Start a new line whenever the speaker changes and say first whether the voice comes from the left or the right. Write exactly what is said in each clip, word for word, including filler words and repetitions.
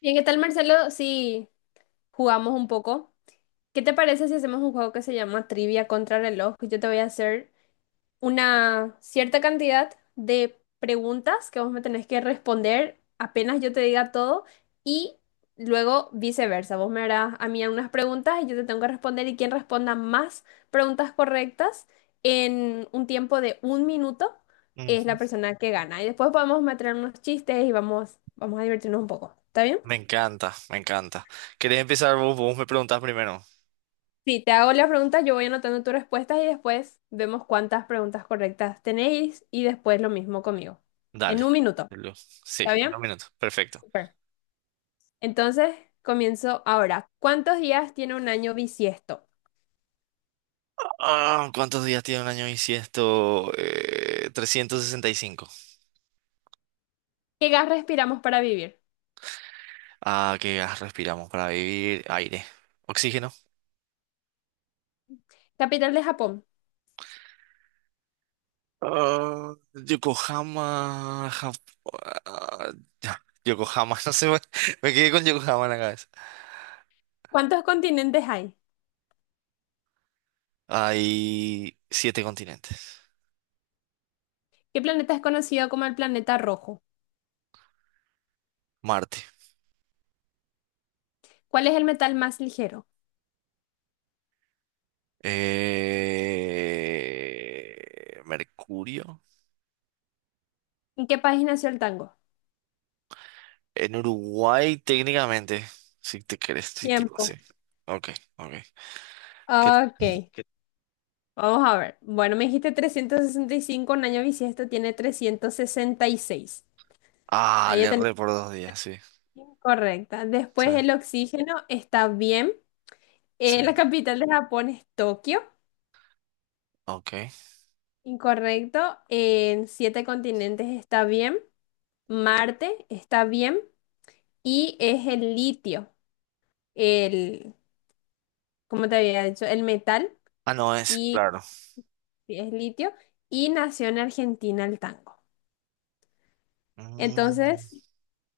left: Bien, ¿qué tal, Marcelo? Si jugamos un poco. ¿Qué te parece si hacemos un juego que se llama Trivia contra reloj? Yo te voy a hacer una cierta cantidad de preguntas que vos me tenés que responder apenas yo te diga todo y luego viceversa. Vos me harás a mí unas preguntas y yo te tengo que responder y quien responda más preguntas correctas en un tiempo de un minuto es la
right: Ujú.
left: persona que gana. Y después podemos meter unos chistes y vamos, vamos a divertirnos un poco. ¿Está bien?
right: Me encanta, me encanta. ¿Querés empezar vos? Vos me preguntás primero.
left: Si te hago las preguntas, yo voy anotando tus respuestas y después vemos cuántas preguntas correctas tenéis y después lo mismo conmigo.
right: Dale.
left: En un minuto,
right: Lu- Sí,
left: ¿está
right: en
left: bien?
right: un minuto. Perfecto.
left: Super. Entonces, comienzo ahora. ¿Cuántos días tiene un año bisiesto?
right: Ah, ¿cuántos días tiene un año bisiesto? Eh, trescientos sesenta y cinco.
left: ¿Qué gas respiramos para vivir?
right: Ah, ¿qué gas respiramos para vivir? Aire. Oxígeno.
left: Capital de Japón.
right: Ah, Yokohama. Jap- ah, ya, Yokohama, no sé, me, me quedé con Yokohama en la cabeza.
left: ¿Cuántos continentes hay?
right: Hay siete continentes.
left: ¿Qué planeta es conocido como el planeta rojo?
right: Marte.
left: ¿Cuál es el metal más ligero?
right: Eh, Mercurio.
left: ¿En qué país nació el tango?
right: En Uruguay, técnicamente. Si te querés, sí, tipo,
left: Tiempo.
right: sí. Ok, ok. ¿Qué-
left: Ok. Vamos a ver. Bueno, me dijiste trescientos sesenta y cinco, un año bisiesto tiene trescientos sesenta y seis.
right: Ah,
left: Ahí ya
right: le
left: tenés
right: erré por dos días, sí.
left: incorrecta.
right: Sí,
left: Después el oxígeno está bien.
right: sí.
left: Eh, la capital de Japón es Tokio,
right: Ok.
left: incorrecto. En siete continentes está bien. Marte está bien. Y es el litio, el, ¿cómo te había dicho? El metal,
right: Ah, no, es
left: y
right: claro.
left: sí, es litio. Y nació en Argentina el tango.
right: Mm.
left: Entonces,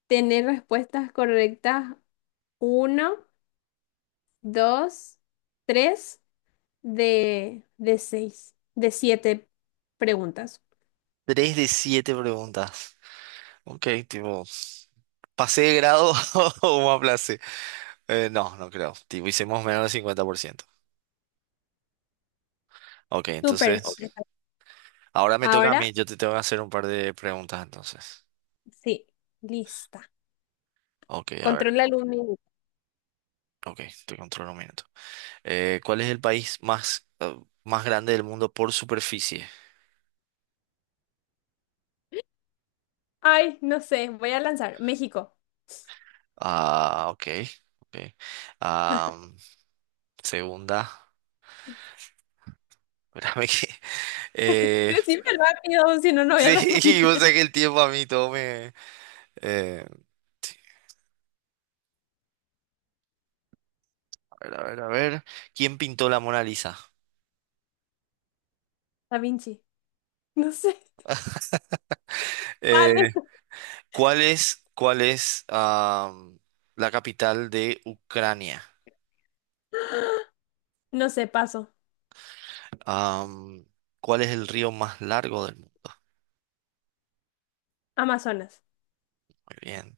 left: tener respuestas correctas. Uno, dos, tres de, de seis, de siete preguntas.
right: Tres de siete preguntas. Ok, tipo, ¿pasé de grado o me aplacé? Eh, no, no creo. Tipo, hicimos menos del cincuenta por ciento. Ok,
left: Súper. Ok.
right: entonces, ahora me toca a
left: Ahora
right: mí. Yo te tengo que hacer un par de preguntas, entonces.
left: sí, lista.
right: Ok, a ver.
left: Controla el un minuto.
right: Ok, te controlo un minuto. Eh, ¿cuál es el país más, eh, más grande del mundo por superficie?
left: Ay, no sé, voy a lanzar. México.
right: Ah, ok. Ok. Ah, segunda. Espérame que. eh,
left: Decime rápido, si no, no voy
right: sí,
left: a
right: o
left: responder.
right: sea que el tiempo a mí todo me. eh, sí, a ver, a ver, a ver. ¿Quién pintó la Mona Lisa?
left: Da Vinci. No sé.
right: Eh,
left: Vale.
right: ¿cuál es, cuál es am, la capital de Ucrania?
left: No sé, paso.
right: Am, ¿cuál es el río más largo del mundo?
left: Amazonas.
right: Muy bien.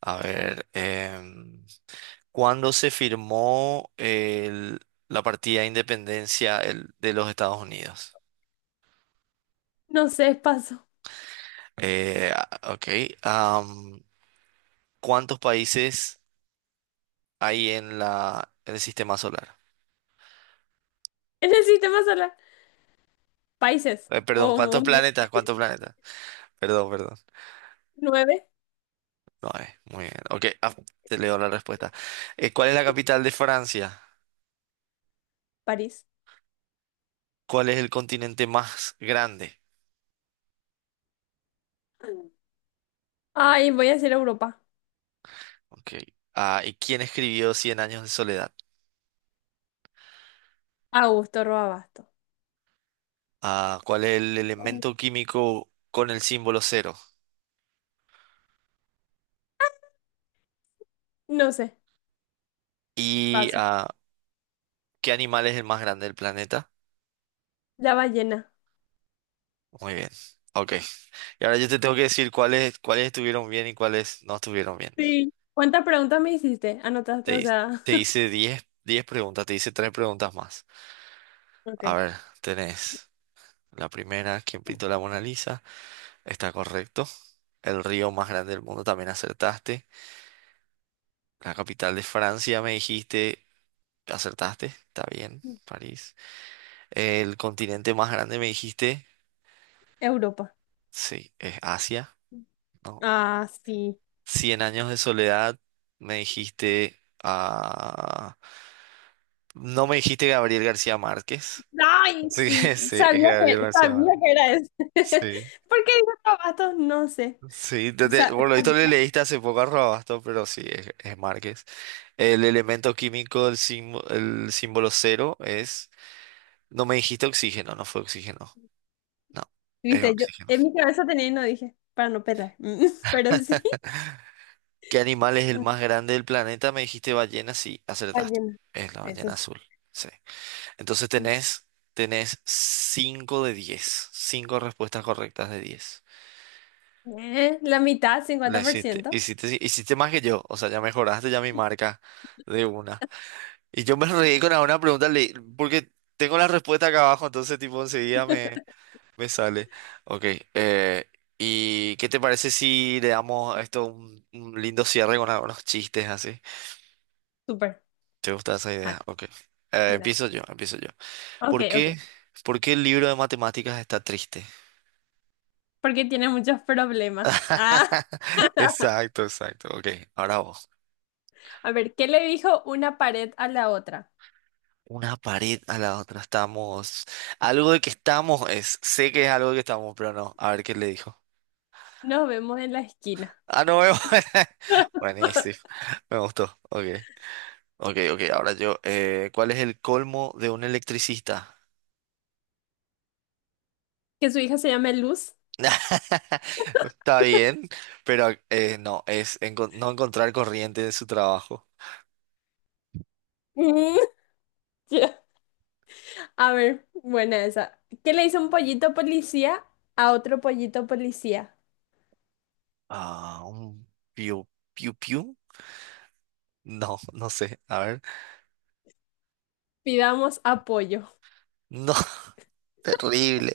right: A ver, em, ¿cuándo se firmó el- la partida de independencia el- de los Estados Unidos?
left: No sé, paso.
right: Eh, a- ok. am, ¿cuántos países hay en la, en el sistema solar?
left: En el sistema solar. Países.
right: Eh, perdón,
left: O
right: ¿cuántos planetas? ¿Cuántos planetas? Perdón, perdón.
left: nueve.
right: No, eh, muy bien. Ok, ah, te leo la respuesta. Eh, ¿cuál es la capital de Francia?
left: París.
right: ¿Cuál es el continente más grande?
left: Ay, voy a decir Europa.
right: Ok. Ah, ¿y quién escribió Cien años de soledad?
left: Augusto Roabasto.
right: ¿A cuál es el elemento químico con el símbolo cero?
left: No sé,
right: ¿Y
left: paso.
right: a qué animal es el más grande del planeta?
left: La ballena.
right: Muy bien. Ok. Y ahora yo te tengo que decir cuáles, cuáles estuvieron bien y cuáles no estuvieron bien.
left: Sí. ¿Cuántas preguntas me hiciste? ¿Anotaste?
right: Te,
left: O
right: hi-
left: sea,
right: te hice diez diez preguntas, te hice tres preguntas más. A
left: ok.
right: ver, tenés la primera, ¿quién pintó la Mona Lisa? Está correcto. El río más grande del mundo también acertaste. La capital de Francia me dijiste, acertaste, está bien, París. El continente más grande me dijiste,
left: Europa.
right: sí, es Asia, ¿no?
left: Ah, sí.
right: Cien años de soledad, me dijiste, ah, no me dijiste Gabriel García Márquez,
left: Ay,
right: sí,
left: sí,
right: sí, es
left: sabía
right: Gabriel
left: que,
right: García
left: sabía
right: Márquez,
left: que era eso.
right: sí,
left: ¿Por qué dijo Tabasco? No sé.
right: sí, te- te-
left: Sa-
right: por lo visto le
left: sabía.
right: leíste hace poco a Robasto, pero sí, es, es Márquez. El elemento químico, del símbolo, el símbolo cero es, no me dijiste oxígeno, no fue oxígeno, no, es
left: Viste, yo
right: oxígeno.
left: en mi cabeza tenía y no dije, para no pelar. Pero sí,
right: ¿Qué animal es el más grande del planeta? Me dijiste ballena, sí, acertaste.
left: ballena.
right: Es la
left: Eso
right: ballena
left: sí.
right: azul. Sí. Entonces tenés, tenés cinco de diez, cinco respuestas correctas de diez.
left: Eh, la mitad,
right: La hiciste,
left: cincuenta por ciento.
right: hiciste, hiciste más que yo. O sea, ya mejoraste ya mi marca de una. Y yo me reí con una pregunta le- porque tengo la respuesta acá abajo, entonces tipo enseguida me, me sale. Ok. eh, ¿y qué te parece si le damos a esto un, un lindo cierre con algunos chistes así?
left: Súper.
right: ¿Te gusta esa idea?
left: Ja,
right: Ok. Eh,
left: no.
right: empiezo yo, empiezo yo.
left: Ok,
right: ¿Por
left: ok.
right: qué, por qué el libro de matemáticas está triste?
left: Porque tiene muchos problemas. Ah,
right: Exacto, exacto. Ok, ahora vos.
left: a ver, ¿qué le dijo una pared a la otra?
right: Una pared a la otra. Estamos. Algo de que estamos es. Sé que es algo de que estamos, pero no. A ver qué le dijo.
left: Nos vemos en la esquina.
right: Ah, no veo. Buenísimo. Me gustó. Ok. Ok, ok. Ahora yo. eh, ¿cuál es el colmo de un electricista?
left: Que su hija se llame Luz.
right: Está bien, pero eh, no, es enco- no encontrar corriente de su trabajo.
left: Mm, ya. A ver, buena esa. ¿Qué le hizo un pollito policía a otro pollito policía?
right: Ah, un piu, piu, piu. No, no sé. A ver.
left: Pidamos apoyo.
right: No, terrible.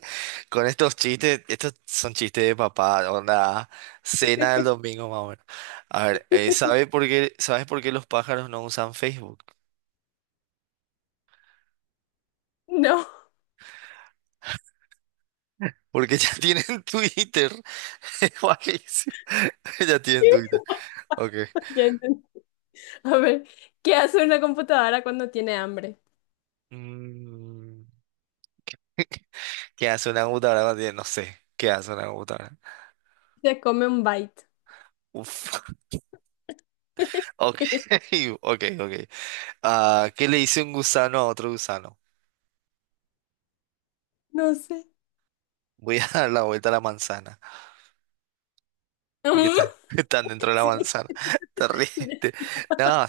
right: Con estos chistes, estos son chistes de papá, onda, cena del domingo más o menos. A ver, eh, ¿sabe por qué, ¿sabes por qué los pájaros no usan Facebook?
left: No.
right: Porque ya tienen Twitter. Es malísimo. Ya tienen Twitter. Ok.
left: Ya entendí. A ver, ¿qué hace una computadora cuando tiene hambre?
right: Mm. ¿Qué hace una computadora? No tiene- no sé. ¿Qué hace una computadora?
left: Se come un byte.
right: Uf. Ok, ok, ok. Ah, ¿qué le dice un gusano a otro gusano?
left: No sé.
right: Voy a dar la vuelta a la manzana. Porque
left: Mm,
right: está- están dentro de la
left: sí,
right: manzana. Te ríes. te- No,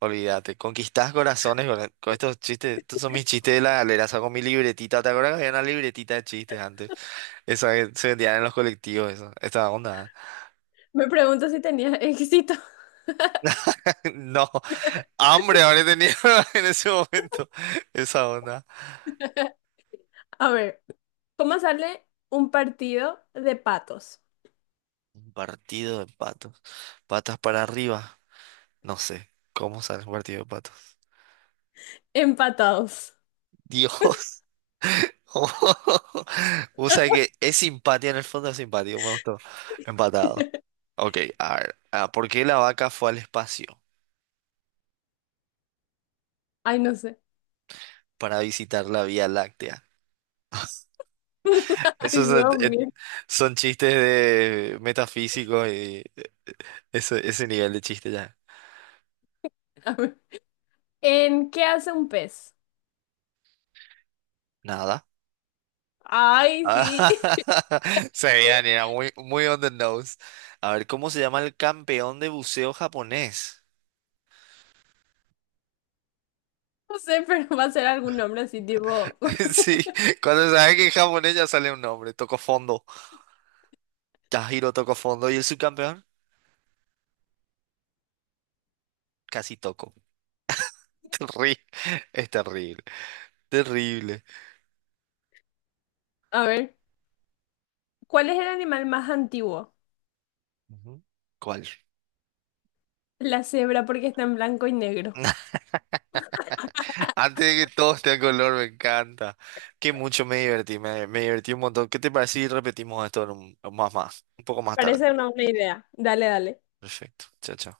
right: olvídate. Conquistás corazones con, con estos chistes. Estos son mis chistes de la galera. Saco mi libretita. ¿Te acuerdas que había una libretita de chistes antes? Esa que se vendían en los colectivos. Eso. Esta onda.
left: me pregunto si tenía éxito.
right: No. Hambre habré tenido en ese momento. Esa onda.
left: A ver, ¿cómo sale un partido de patos?
right: Un partido de patos. Patas para arriba. No sé. ¿Cómo sale un partido de patos?
left: Empatados.
right: Dios. O sea que es simpatía, en el fondo es simpatía. Me gustó. Empatado. Ok, a ver. Ah, ¿por qué la vaca fue al espacio?
left: Ay, no sé.
right: Para visitar la Vía Láctea.
left: Ay,
right: Esos son,
left: Dios
right: eh,
left: mío.
right: son chistes de metafísicos y eh, eh, ese, ese nivel de chiste ya.
left: A ver. ¿En qué hace un pez?
right: Nada.
left: Ay, sí.
right: Sabían, era muy, muy on the nose. A ver, ¿cómo se llama el campeón de buceo japonés?
left: No sé, pero va a ser algún nombre así, tipo.
right: Sí, cuando sabes que en japonés ya sale un nombre. Toco fondo. Tajiro tocó fondo. ¿Y el subcampeón? Casi tocó. Terri- Es terrible. Terrible.
left: A ver, ¿cuál es el animal más antiguo?
right: Ujú. ¿Cuál?
left: La cebra, porque está en blanco y negro.
right: Antes de que todo esté a color, me encanta. Que mucho me divertí, me, me divertí un montón. ¿Qué te parece si repetimos esto en un- más más? Un poco más tarde.
left: Parece una buena idea. Dale, dale.
right: Perfecto. Chao, chao.